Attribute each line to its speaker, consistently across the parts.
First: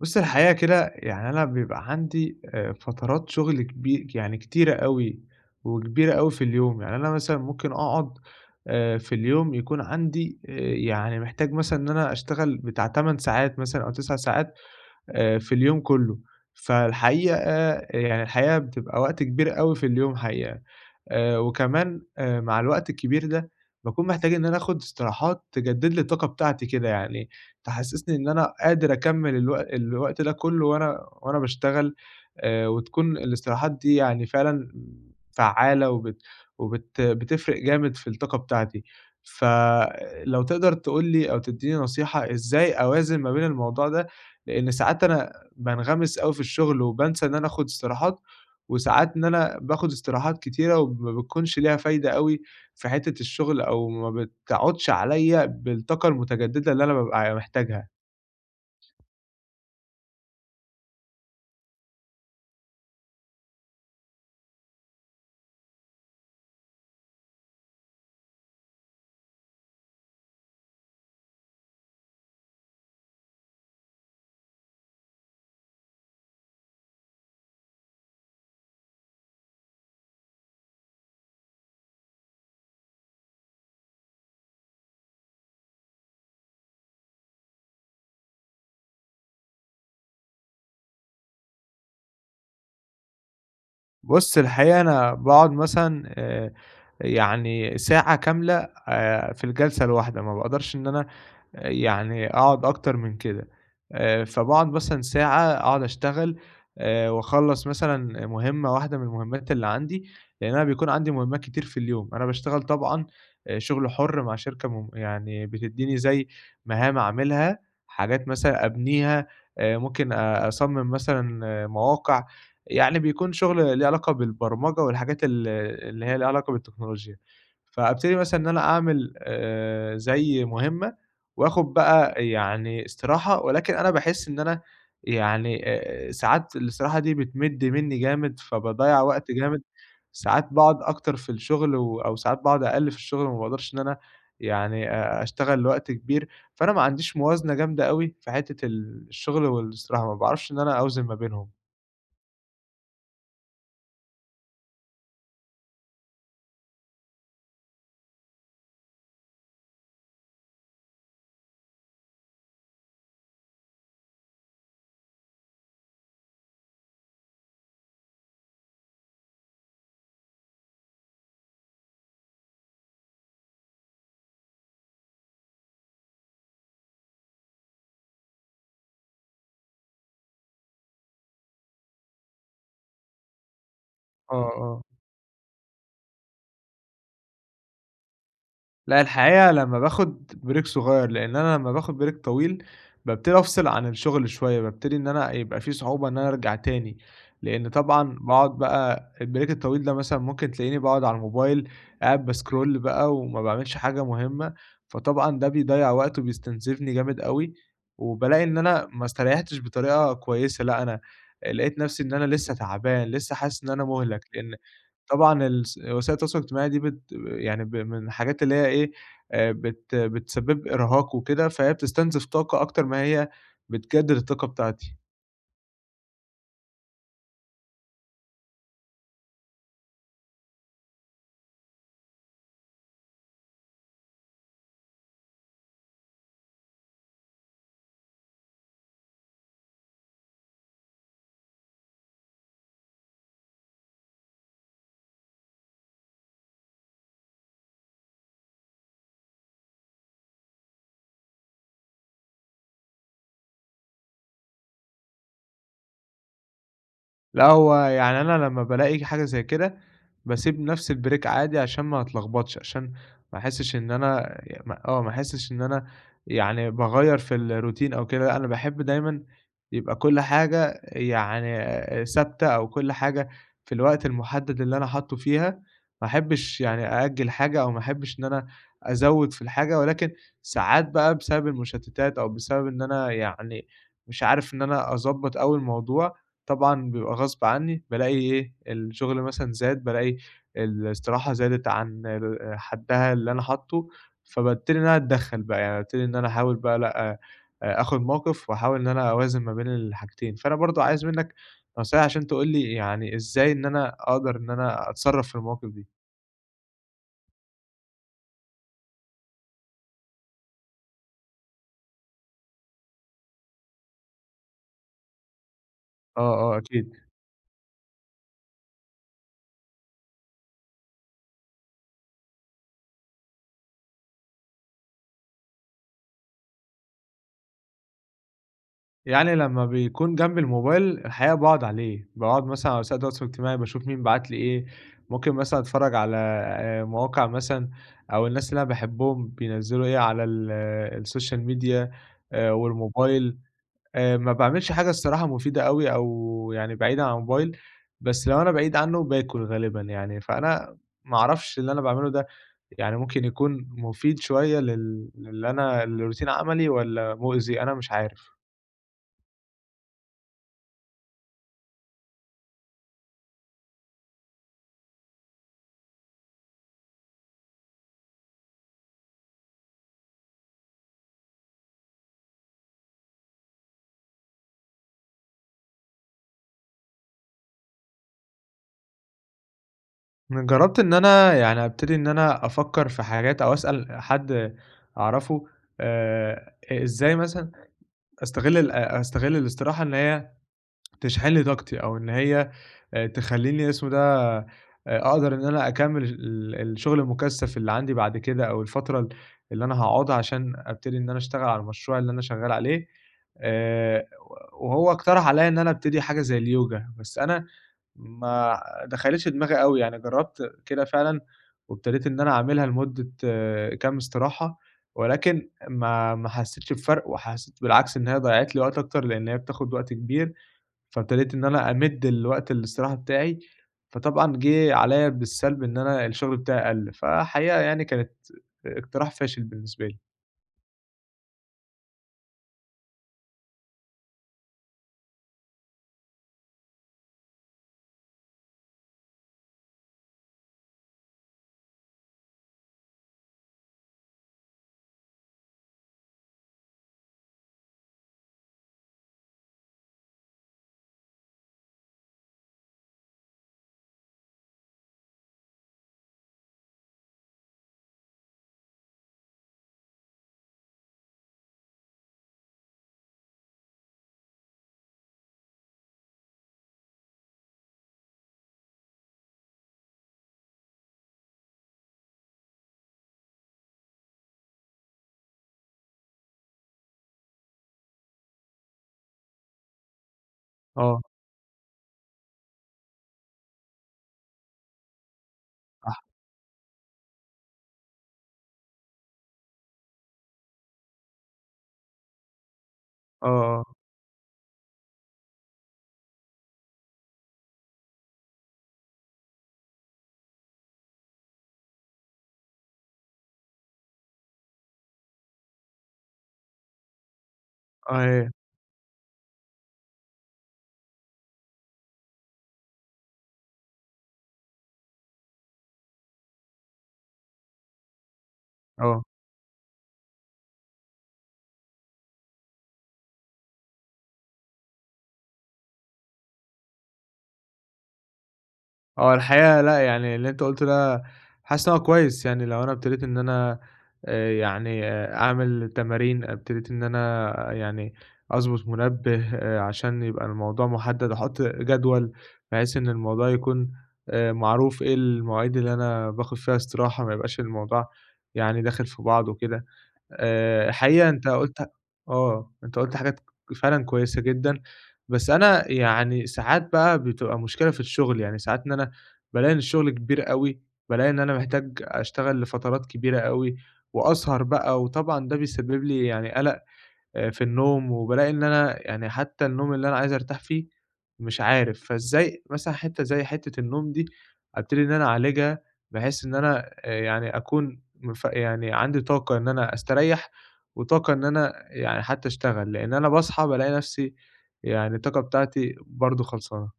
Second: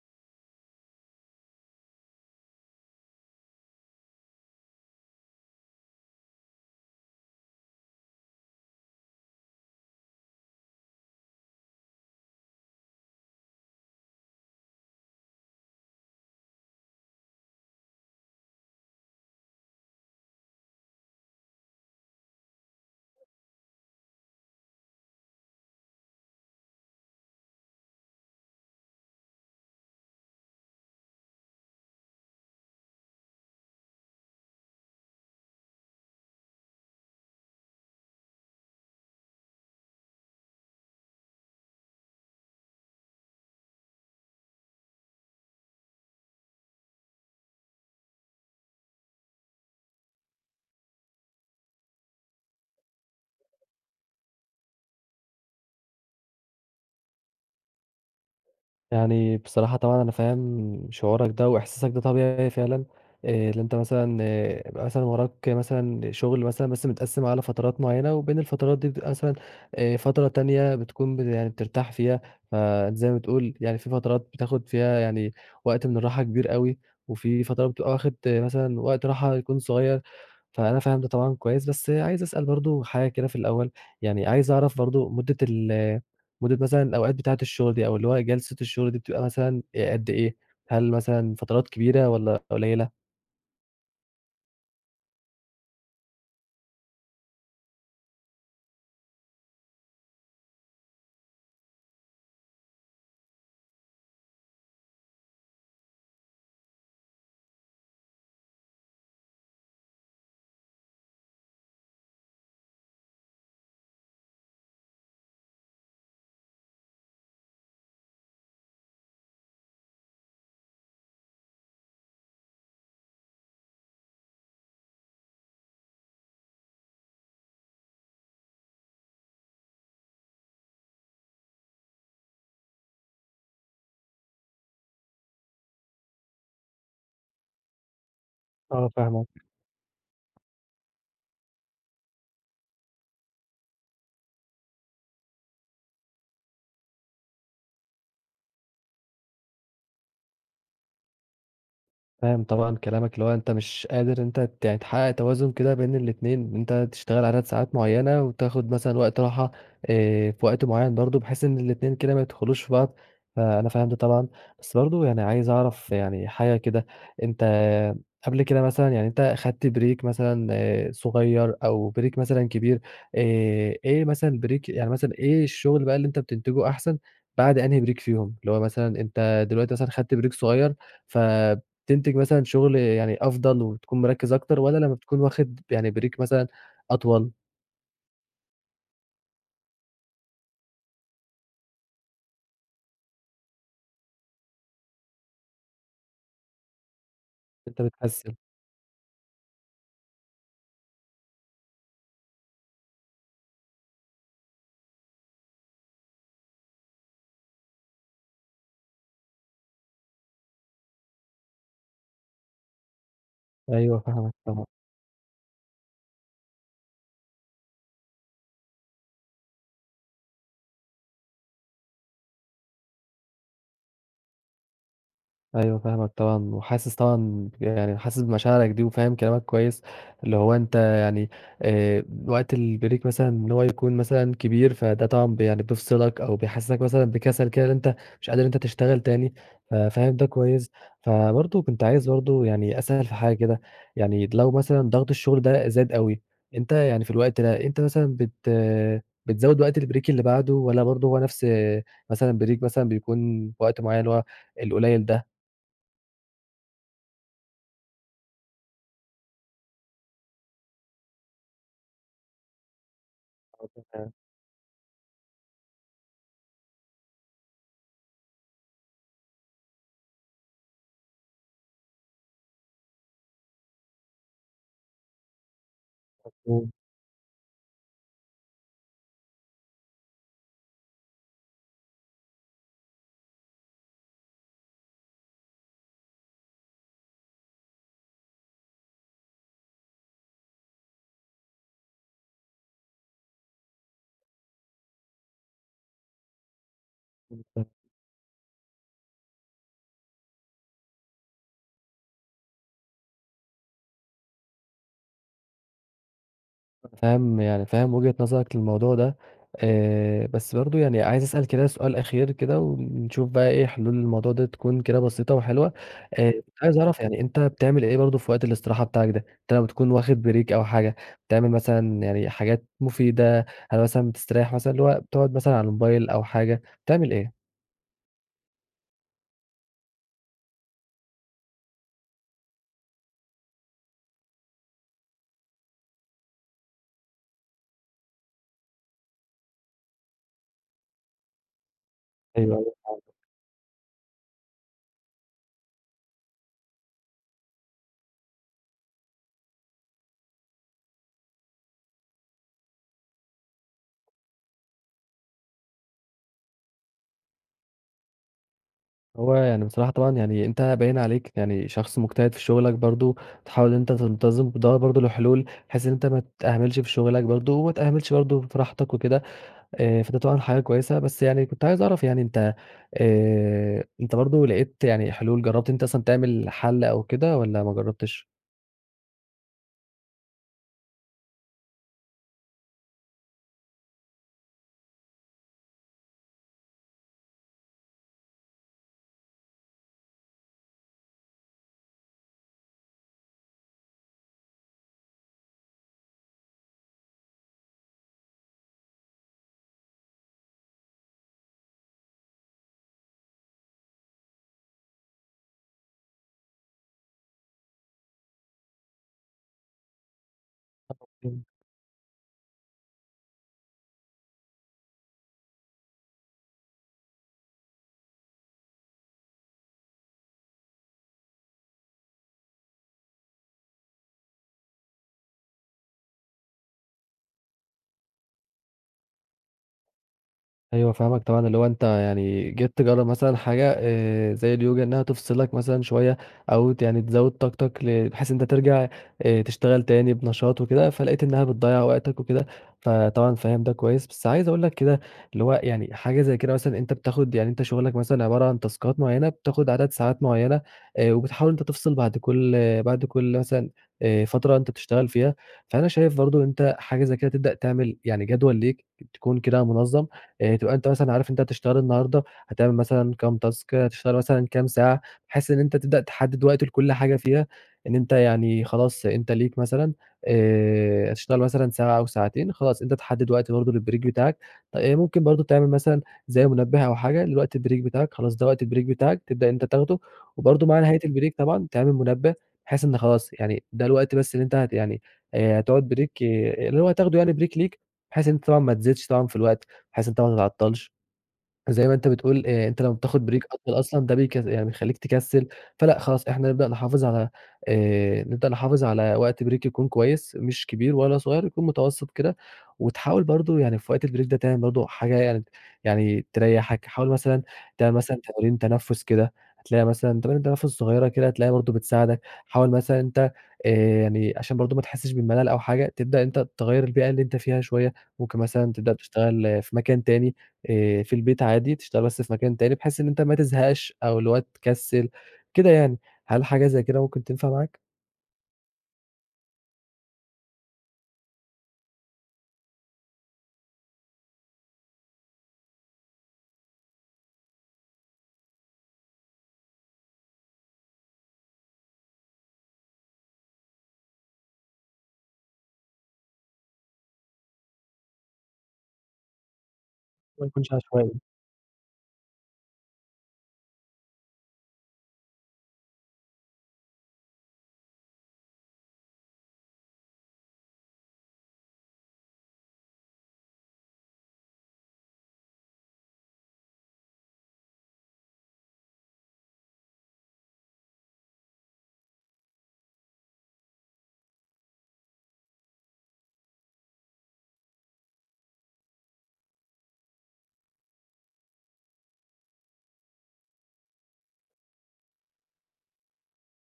Speaker 1: بص الحقيقة كده، يعني أنا بيبقى عندي آآ فترات شغل كبي يعني كتيرة أوي وكبيرة أوي في اليوم، يعني أنا مثلًا ممكن أقعد آآ في اليوم يكون عندي، يعني محتاج مثلًا إن أنا أشتغل بتاع 8 ساعات مثلًا، أو 9 ساعات آآ في اليوم كله، فالحقيقة يعني الحقيقة بتبقى وقت كبير أوي في اليوم حقيقة، وكمان مع الوقت الكبير ده باكون محتاج إن أنا آخد استراحات تجدد لي الطاقة بتاعتي كده يعني، تحسسني إن أنا قادر أكمل الو الوقت ده كله وأنا وأنا باشتغل، آآ وتكون الاستراحات دي يعني فعلًا فعّالة وبت وبت بتفرق جامد في الطاقة بتاعتي. فلو تقدر تقول لي أو تديني نصيحة، إزاي أوازن ما بين الموضوع ده، لأن ساعات أنا بانغمس أوي في الشغل، وبانسى إن أنا آخد استراحات، وساعات إن أنا باخد استراحات كتيرة وما بتكونش ليها فايدة أوي في حتة الشغل، أو ما بتعُودش عليَّ بالطاقة المتجددة اللي أنا بابقى ع محتاجها.
Speaker 2: يعني بصراحة طبعًا أنا فاهم شعورك ده، وإحساسك ده طبيعي فعلًا آآ اللي أنت مثلًا، يبقى مثلًا وراك مثلًا شغل مثلًا بس متقسم على فترات معينة، وبين الفترات دي بتبقى مثلًا آآ فترة تانية بتكون ب يعني بترتاح فيها، فزي ما بتقول يعني في فترات بتاخد فيها يعني وقت من الراحة كبير أوي، وفي فترة بتبقى واخد مثلًا وقت راحة يكون صغير، فأنا فاهم ده طبعًا كويس. بس عايز أسأل برضه حاجة كده في الأول، يعني عايز أعرف برضه مدة ال مدة مثلًا الأوقات بتاعة الشغل دي، أو اللي هو جلسة الشغل دي بتبقى مثلًا قد إيه، هل مثلًا فترات كبيرة والَّا قليلة؟
Speaker 1: بُص، الحقيقة أنا باقعد مثلًا، آآ، يعني ساعة كاملة، آآ في الجلسة الواحدة، ما باقدرش إن أنا، يعني أقعد أكتر من كده، آآ، فباقعد مثلًا ساعة، أقعد أشتغل، آآ وأخلص مثلًا مهمَّة واحدة من المهمّات اللي عندي، لأن أنا بيكون عندي مهمّات كتير في اليوم، أنا باشتغل طبعًا، أ شغل حُر مع شركة م يعني بتدّيني زي مهام اعملها، حاجات مثلًا أبنيها، أ ممكن أصمِّم مثلًا مواقع، يعني بيكون شغل ليه علاقة بالبرمجة والحاجات ال اللي هي ليها علاقة بالتكنولوجيا، فابتدي مثلًا إن أنا أعمل، آآ، زي مهمَّة، وآخُد بقى يعني استراحة، ولكن أنا باحس إن أنا يعني، آآ ساعات الاستراحة دي بتمِد منّي جامد،
Speaker 2: آه،
Speaker 1: فباضيَّع
Speaker 2: فاهمك.
Speaker 1: وقت جامد، ساعات باقعد أكتر في الشغل و أو ساعات بعد أقل في الشغل وما باقدرش إن أنا، يعني، أ أشتغل لوقت كبير، فأنا ما عنديش موازنة جامدة أوي، في حتِّة ال الشغل والإستراحة، ما باعرفش إن أنا أوزِن ما بينهم.
Speaker 2: فاهم طبعًا كلامك، اللي هو أنت مش قادر، أنت ت يعني تحقَّق توازُن كده بين الإتنين، أنت تشتغل عدد ساعات معيَّنة وتاخد مثلًا وقت راحة، آآ في وقت معيَّن برضه، بحيث إن الإتنين كده ما يدخلوش في بعض، فأنا فاهم ده طبعًا، بس برضه يعني عايز أعرف يعني، حاجة كده. أنت قبل كده مثلًا يعني، أنت أخدت بريك مثلًا صغير أو بريك مثلًا كبير، آآ إيه مثلًا بريك يعني مثلًا، إيه الشغل بقى اللي أنت بتنتجه أحسن، بعد أنهي بريك فيهم، اللي هو مثلًا أنت دلوقتي مثلًا خدت بريك صغير، فتنتج مثلًا شغل، يعني أفضل وتكون مركِّز
Speaker 1: آه،
Speaker 2: أكتر، والّا
Speaker 1: آه.
Speaker 2: لما بتكون واخد يعني بريك مثلًا أطول؟
Speaker 1: لأ، الحقيقة لمّا باخد بريك صغيّر، لإن أنا لمّا باخد بريك طويل، بابتدي أفصِل عن الشغل شويّة، بابتدي إن أنا يبقى في صعوبة إن أنا أرجع تاني، لإن
Speaker 2: أنت
Speaker 1: طبعًا
Speaker 2: بتقسِّم.
Speaker 1: باقعد بقى البريك الطويل ده مثلًا، ممكن تلاقيني باقعد على الموبايل، قاعد باسكرول بقى وما باعملش حاجة مهمّة، فطبعًا ده بيضيَّع وقت وبيستنزفني جامد أوي، وبالاقي إن أنا ما استريَّحتش بطريقة كويّسة، لأ، أنا آآ، لقيت نفسي إن أنا لسّه تعبان، لسّه حاسس إن أنا
Speaker 2: أيوه،
Speaker 1: مُهلَك،
Speaker 2: فاهمك،
Speaker 1: لأن
Speaker 2: طبعًا.
Speaker 1: طبعًا الس وسائل التواصل الاجتماعي دي بت يعني ب من الحاجات اللي هي إيه، آآ، بت بتسبِّب إرهاق وكده، فهي بتستنزف طاقة أكتر ما هي بتجدد الطاقة بتاعتي.
Speaker 2: أيوه، فاهمك طبعًا، وحاسس طبعًا ب يعني حاسس بمشاعرك دي وفاهم كلامك كويّس، اللي هو أنت يعني، آآ، وقت البريك مثلًا، إن هو يكون مثلًا كبير، فده طبعًا يعني بيفصِلك أو بيحسِّسك مثلًا بكسل كده إن أنت مش قادر إن أنت تشتغل تاني، ف فاهم ده كويّس. فبرضه، كنت عايز برضه يعني أسأل في حاجة كده، يعني لو مثلًا ضغط الشغل ده زاد أوي، أنت يعني في الوقت ده، أنت مثلًا بت بتزود وقت البريك اللي بعده والّا برضه هو نفس، آآ، مثلًا بريك مثلًا بيكون وقت معيَّن اللي هو، القليل ده؟
Speaker 1: لأ، هو يعني أنا لمّا بالاقي حاجة زي كده، باسيب نفس الbreak عادي، عشان ما أتلخبطش عشان، ما أحسش إن
Speaker 2: [unintelligible]
Speaker 1: أنا ي ما آه، ما أحسش إن أنا، يعني باغيَّر في الروتين أو كده، أنا باحب دايمًا يبقى كل حاجة يعني ثابتة أو كل حاجة في الوقت المحدَّد اللي أنا حاطُّه فيها، ما أحبِّش
Speaker 2: مفهوم.
Speaker 1: يعني أأجِّل حاجة أو ما أحبِّش إن أنا أزوِّد في الحاجة، ولكن ساعات بقى بسبب المشتِّتات أو بسبب إن أنا يعني، مش عارف إن أنا أضبَّط أوي الموضوع، طبعًا بيبقى غصب عني بالاقي إيه، الشغل مثلًا زاد، بالاقي الاستراحة زادِت عن آآ حدَّها اللي أنا حاطُّه، فبابتدي إن أنا أتدخَّل بقى، يعني بابتدي إن أنا أحاول بقى لأ، أ
Speaker 2: [unintelligible]
Speaker 1: آخُذ موقِف وأحاول إن أنا أوازِن ما بين الحاجتين. فأنا برضه عايز منك نصيحة عشان تقول لي يعني، إزاي إن أنا أقدر إن أنا أتصرَّف في المواقف دي.
Speaker 2: فاهم، يعني فاهم وجهة نظرك للموضوع ده، آآ، بس برضه يعني عايز أسأل كده سؤال أخير كده ونشوف بقى إيه حلول الموضوع ده، تكون كده بسيطة وحلوة.
Speaker 1: آه،
Speaker 2: آآ، كنت
Speaker 1: آه،
Speaker 2: عايز أعرف
Speaker 1: أكيد.
Speaker 2: يعني، أنت بتعمل إيه برضه في وقت الاستراحة بتاعك ده، أنت لو تكون واخد بريك أو حاجة، بتعمل مثلًا يعني حاجات مفيدة، هل مثلًا بتستريح مثلًا، اللي هو بتقعد مثلًا على الموبايل أو حاجة، بتعمل إيه؟
Speaker 1: يعني لمّا بيكون جنبي الموبايل، الحقيقة باقعد عليه، باقعد مثلًا على وسائل التواصل الاجتماعي، باشوف مين بعت لي إيه، ممكن مثلًا أتفرّج على مواقع مثلًا، أو الناس اللي أنا باحبهم بينزّلوا إيه على ال السوشيال ميديا
Speaker 2: أيوه، [unintelligible]
Speaker 1: والموبايل، آآ ما باعملش حاجة الصراحة مُفيدة أوي أو يعني بعيدًا عن الموبايل، بس لو أنا بعيد عنّه باكل غالبًا يعني، فأنا ما أعرفش اللي أنا باعمله ده، يعني ممكن يكون مُفيد شوية لل للي أنا لروتين عملي والّا مؤذي؟ أنا مش عارف.
Speaker 2: هو، يعني بصراحة طبعًا يعني أنت باين عليك يعني شخص مجتهد في شغلك برضه، تحاول أنت تنتظم، بتدّور برضه لحلول بحيث إن أنت ما تِهملش في شغلك برضه، وما تِهملش برضه فى راحتك وكده. آآ فده طبعًا حاجة كويسة، بس يعني كنت عايز أعرف يعني أنت آآ أنت برضه لقيت يعني حلول، جربت أنت أصلًا تعمل حَل أو كده والّا ما جربتِش؟
Speaker 1: ن جرّبت إن أنا يعني أبتدي إن أنا أفكر في حاجات أو أسأل حد أعرفه، آآ إ إزاي مثلًا أستغل ال أ أستغل الإستراحة، إن هي تشحن لي طاقتي أو إن هي تخلّيني- اسمه إيه ده- أقدر إن أنا أكمل ال ال الشغل المُكثف اللي عندي بعد كده، أو الفترة ال اللي أنا هاقعدها عشان أبتدي إن أنا أشتغل على المشروع اللي أنا شغال عليه. آآ وهو اقترح علىَّ إن أنا أبتدي حاجة زي الYoga، بس أنا ما دخلِتش دماغي أوي، يعني جربت كده فعلًا،
Speaker 2: [unintelligible]
Speaker 1: وابتديت إن أنا أعملها لمدة كام استراحة، ولكن ما ما حسيتش بفرق وحسيت بالعكس إن هي ضيعت لي وقت أكتر لأن هي بتاخد وقت كبير، فابتديت إن أنا أمد الوقت الإستراحة بتاعي، فطبعًا جه عليَّ بالسلب إن أنا الشغل بتاعي قَل. فحقيقة يعني كانت إقتراح فاشل بالنسبة لي.
Speaker 2: أيوه، فاهمك طبعًا، اللي هو أنت يعني جيت تجرَّب مثلًا حاجة آآ، زي اليوجا إنّها تفصلك مثلًا شويّة، أو ت يعني تزود طاقتك ل بحيث أنت ترجع آآ تشتغل تاني بنشاط وكده فلقيت إنّها بتضيَّع وقتك وكده، فطبعًا فاهم ده كويّس، بس عايز أقول لك كده اللي هو يعني حاجة زي كده مثلًا أنت بتاخد يعني أنت شغلك مثلًا عبارة عن تاسكات معيّنة بتاخد عدد ساعات معيّنة آآ، وبتحاول أنت تفصل بعد كل بعد كل مثلًا آآ فترة أنت بتشتغل فيها، فأنا شايف برضه ان أنت حاجة زي كده تبدأ تعمل يعني جدول ليك تكون كده منظّم، آآ تبقى أنت مثلًا عارف أنت هتشتغل النهارده هتعمل مثلًا كام تاسك هتشتغل مثلًا كام ساعة، بحيث إن أنت تبدأ تحدِّد وقت لكل حاجة فيها، إن أنت يعني خلاص أنت ليك مثلًا آآ، هتشتغل مثلًا ساعة أو ساعتين خلاص، أنت تحدد وقت برضه للبريك بتاعك آآ ممكن برضه تعمل مثلًا زي منبّه أو حاجة لوقت البريك بتاعك خلاص ده وقت البريك بتاعك تبدأ ان أنت تاخده، وبرضه مع نهاية
Speaker 1: آه.
Speaker 2: البريك طبعًا تعمل منبّه بحيث إن خلاص يعني ده الوقت بس اللي أنت ه يعني آآ، هتقعد
Speaker 1: صح.
Speaker 2: بريك اللي هو هتاخده يعني بريك ليك، بحيث ان أنت طبعًا ما تزيدش طبعًا في الوقت، بحيث أنت ما تتعطلش زي ما أنت بتقول آآ، أنت لمَّا بتاخد
Speaker 1: آه،
Speaker 2: بريك
Speaker 1: آه.
Speaker 2: أطول أصلًا ده بيك يعني بيخليك تكسِّل فلأ خلاص إحنا نبدأ نحافظ على آآ، نبدأ نحافظ على وقت بريك يكون كويّس مش كبير ولا صغيّر يكون متوسط كده، وتحاول برضه يعني في وقت البريك ده تعمل برضه حاجة يعني يعني تريحك، حاول مثلًا
Speaker 1: آه،
Speaker 2: تعمل مثلًا
Speaker 1: يا
Speaker 2: تمارين تنفّس كده هتلاقيها مثلًا تمارين تنفس صغيّرة كده هتلاقيها برضه بتساعدك، حاول مثلًا ان أنت آآ، يعني عشان برضه ما تحسِّش بالملل أو حاجة تبدأ أنت تغيَّر البيئة اللي أنت فيها شويّة ممكن مثلًا تبدأ
Speaker 1: آه.
Speaker 2: تشتغل في مكان تاني آآ، في البيت عادي تشتغل بس في مكان تاني، بحيث ان أنت ما تزهقش أو اللي هو تكسِّل كده يعني، هل حاجة زي كده ممكن تنفع معاك؟
Speaker 1: هو الحقيقة لأ، يعني اللي أنت قُلته ده حاسس إن هو كويس يعني، لو أنا ابتديت إن أنا آآ، يعني أعمل تمارين ابتديت إن أنا يعني أضبط منبّه، عشان يبقى الموضوع محدّد، أحط جدول بحيث إن الموضوع يكون آآ، معروف إيه المواعيد اللي أنا باخد فيها استراحة، ما يبقاش الموضوع يعني داخل في بعضه وكده،
Speaker 2: ما يكونش
Speaker 1: آآ، حقيقة
Speaker 2: عشوائي.
Speaker 1: أنت قُلت آه أنت قُلت حاجات فعلًا كويسة جدًا، بس أنا يعني ساعات بقى بتبقى مشكلة في الشغل، يعني ساعات إن أنا بالاقي إن الشغل كبير اوي، بالاقي إن أنا محتاج أشتغل لفترات كبيرة اوي، وأسهر بقى وطبعًا ده بيسبب لي يعني قلق في النوم وبالاقي إن أنا يعني حتى النوم اللي أنا عايز أرتاح فيه مش عارف، فإزاي مثلًا حتّة زي حتّة النوم دي ابتدي إن أنا اعالجها بحيث إن أنا آآ، يعني أكون مف يعني عندي طاقة إن أنا أستريَّح وطاقة إن أنا يعني حتى أشتغل، لإن أنا باصحى بالاقي نفسي يعني الطاقة بتاعتي برضه خلصانة.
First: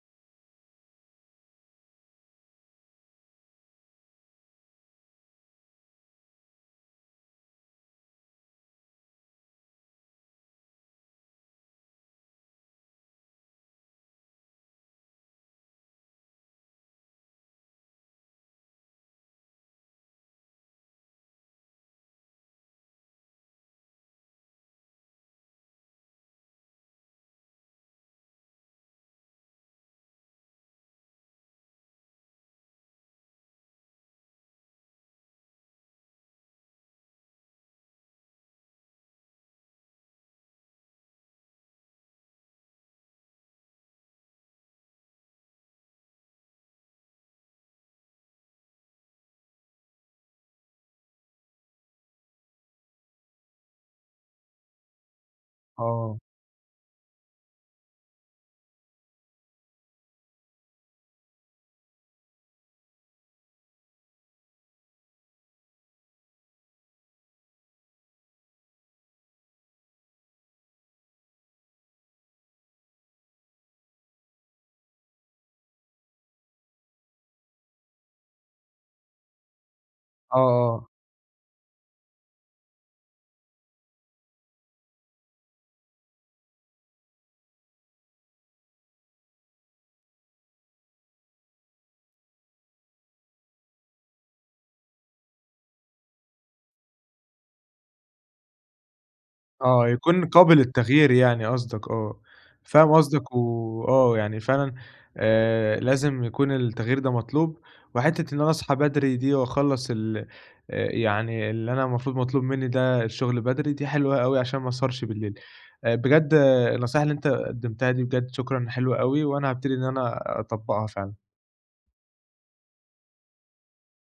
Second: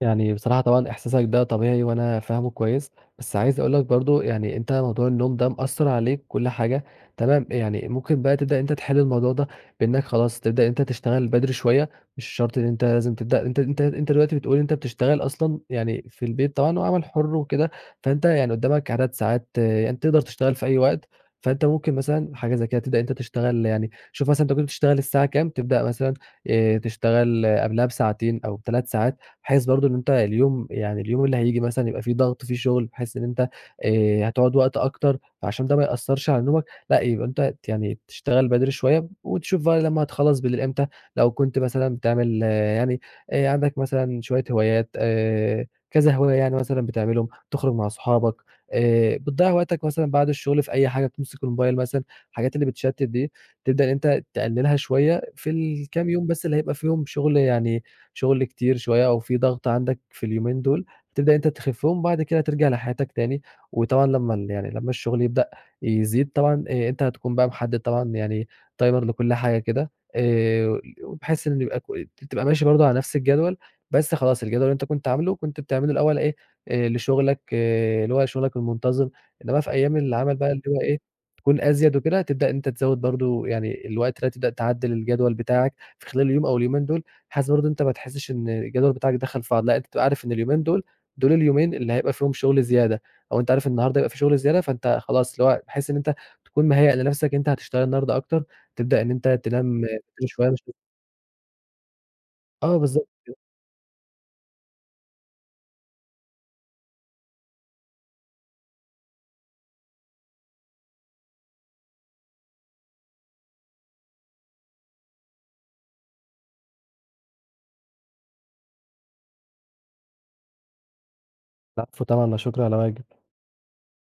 Speaker 2: يعني بصراحة طبعًا، إحساسك ده طبيعي وأنا فاهمُه كويس، بس عايز أقول لك برضه يعني أنت موضوع النوم ده مأثّرعليك وكل حاجة تمام، يعني ممكن بقى تبدأ إن أنت تحلّ الموضوع ده بإنّك خلاص تبدأ إن أنت تشتغل بدري شوية، مش شرط إن أنت لازم تبدأ أنت أنت أنت دلوقتي بتقول إن أنت بتشتغل أصلًا يعني في البيت، طبعًا وعمل حُرّ وكده، فأنت يعني قدَّامك عدد ساعات يعني تقدر تشتغل في أي وقت، فأنت ممكن مثلًا حاجة زي كده تبدأ إن أنت تشتغل يعني شوف مثلًا أنت كنت بتشتغل الساعة كام تبدأ مثلًا آآ، تشتغل قبلها بساعتين أو ب3 ساعات، بحيث برضه إن أنت اليوم يعني اليوم اللي هييجي مثلًا يبقى فيه ضغط فيه شغل بحيث إن أنت آآ، هتُقعد وقت أكتر عشان ده ما يأثّرش على نومك، لأ يبقى أنت ت يعني تشتغل بدري شوية وتشوف بقى لما تخلّص بالليل إمتى لو كنت مثلًا بتعمل يعني آآ، عندك مثلًا شوية هوايات آآ، كذا هواية يعني مثلًا بتعملهم، تُخرج مع صُحابك آآ، بتضيَّع وقتك مثلًا بعد الشغل في أي حاجة، بتمسك الموبايل مثلًا، الحاجات اللي بتشتِّت دي، تبدأ إن أنت تقلِّلها شوية في الكام
Speaker 1: آه.
Speaker 2: يوم بس اللي هيبقى فيهم شغل يعني شغل كتير شوية أو في ضغط عندك في اليومين دُول، تبدأ إن أنت تخفِّهم وبعد كده ترجع لحياتك تاني، وطبعًا لمَّا ال يعني لمَّا الشغل يبدأ يزيد طبعًا، آآ، أنت هتكون بقى محدد طبعًا يعني Timer لكل حاجة كده آآ، وبحيث إن يبقى ك تبقى ماشي برضه على نفس الجدول، بس خلاص الجدول اللي أنت كنت عاملُه كنت بتعمله الأول إيه لشغلك اللي هو شغلك المنتظم، إنما في أيام العمل
Speaker 1: آه،
Speaker 2: بقى اللي هو
Speaker 1: آه.
Speaker 2: إيه تكون أزيَد وكده، تبدأ إن أنت تزَود برضه يعني الوقت ده هتبدأ تعدِّل الجدول بتاعك في خلال اليوم أو اليومين دُول بحيث برضه إن أنت ما تحسش إن الجدول بتاعك دخل في بعضه، لأ انت تبقى عارف إن اليومين دول دول اليومين اللي هيبقى فيهم شغل زيادة أو أنت عارف النهارده هيبقى في شغل زيادة، فأنت خلاص اللي هو بحيث إن أنت تكون مهيأ لنفسك إن أنت هتشتغل النهارده أكتر، تبدأ إن أنت تنام
Speaker 1: آه،
Speaker 2: بدري
Speaker 1: يكون
Speaker 2: شويّة
Speaker 1: قابل للتغيير يعني قصدك آه،
Speaker 2: آه،
Speaker 1: فاهم
Speaker 2: بالضبط
Speaker 1: قصدك
Speaker 2: كده.
Speaker 1: وآه يعني فعلًا آآ، لازم يكون التغيير ده مطلوب وحتِّة إن أنا اصحى بدري دي وأخلَّص ال آآ، يعني اللي أنا المفروض مطلوب مني ده الشغل بدري، دي حلوة اوي عشان ما اسهرش بالليل، بجد النصيحة اللي أنت قدّمتها دي بجد شكرًا، حلوة اوي وأنا هابتدي إن أنا اطبقها فعلًا.
Speaker 2: العفو طبعًا، لا شكر على واجب.